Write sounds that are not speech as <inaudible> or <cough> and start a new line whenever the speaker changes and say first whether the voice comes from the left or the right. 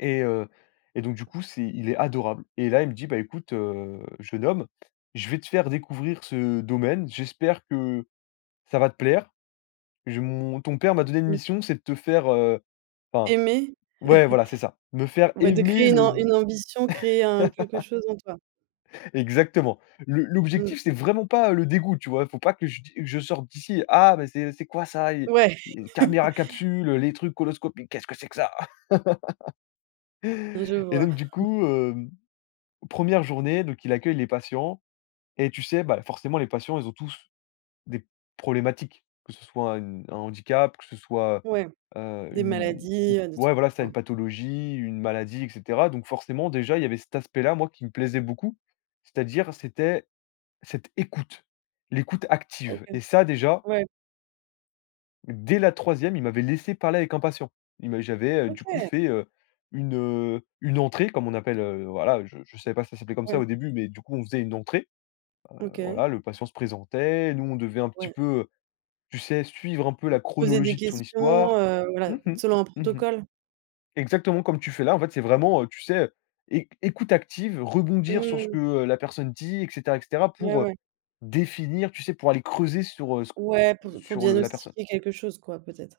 left: Et heu, et donc du coup, c'est il est adorable et là, il me dit: «Bah, écoute, heu, jeune homme, je vais te faire découvrir ce domaine, j'espère que ça va te plaire. Je mon ton père m'a donné une
right: Mmh
left: mission,
right: mh.
left: c'est de te faire», heu, enfin
right: Aimer?
left: ouais, voilà ,c'est ça, me
right: <chuckles>
left: faire
right: Ouais, de
left: aimer
right: créer une
left: le
right: am une ambition, créer un quelque
left: <laughs>
right: chose en toi.
left: Exactement. Le
right: Mmh.
left: l'objectif, c'est vraiment pas le dégoût, tu vois? Il faut pas que je d je sorte d'ici: «Ah! Mais c'est c'est quoi ça?» et
right: Ouais.
left: «et
right: <chuckles>
left: caméras capsules, les trucs coloscopiques, qu'est-ce que c'est que ça?»
right: Je
left: <laughs> et
right: vois.
left: donc du
right: <chuckles>
left: coup, hem, 1re journée, donc il accueille les patients et tu sais, bah, forcément, les patients, ils ont tous des problématiques, que ce soit une un handicap, que ce soit,
right: Ouais,
left: heu,
right: des
left: une
right: maladies, heu, des
left: ouais,
right: trucs,
left: voilà, c'est ça
right: enfin
left: une pathologie, une maladie et cetera donc forcément, déjà, il y avait cet aspect-là, moi, qui me plaisait beaucoup c'est-à-dire c'était cette écoute, l'écoute
right: OK,
left: active et ça, déjà
right: ouais.
left: dès la 3e, il m'avait laissé parler avec un patient. Il m'a j'avais, heu, du coup,
right: OK!
left: fait, heu, une, heu, une entrée comme on appelle, heu, voilà, je je savais pas si ça s'appelait comme ça au
right: Ouais.
left: début mais du coup, on faisait une entrée, heu,
right: OK.
left: voilà, le patient se présentait, nous on devait un petit
right: Ouais.
left: peu, heu, tu sais suivre un peu la
right: Poser des
left: chronologie de son
right: questions,
left: histoire.
right: heu, voilà,
left: Mmh mh,
right: selon un
left: mmh mh.
right: protocole?
left: Exactement, comme tu fais là, en fait, c'est vraiment, heu, tu sais, éc écoute active, rebondir sur ce
right: Mmh.
left: que, heu, la personne dit et cetera et cetera
right: Ouais,
left: pour, heu,
right: ouais.
left: définir, tu sais, pour aller creuser sur, heu, ce q
right: Ouais, pour pour
left: sur le la personne.
right: diagnostiquer quelque chose, quoi, peut-être?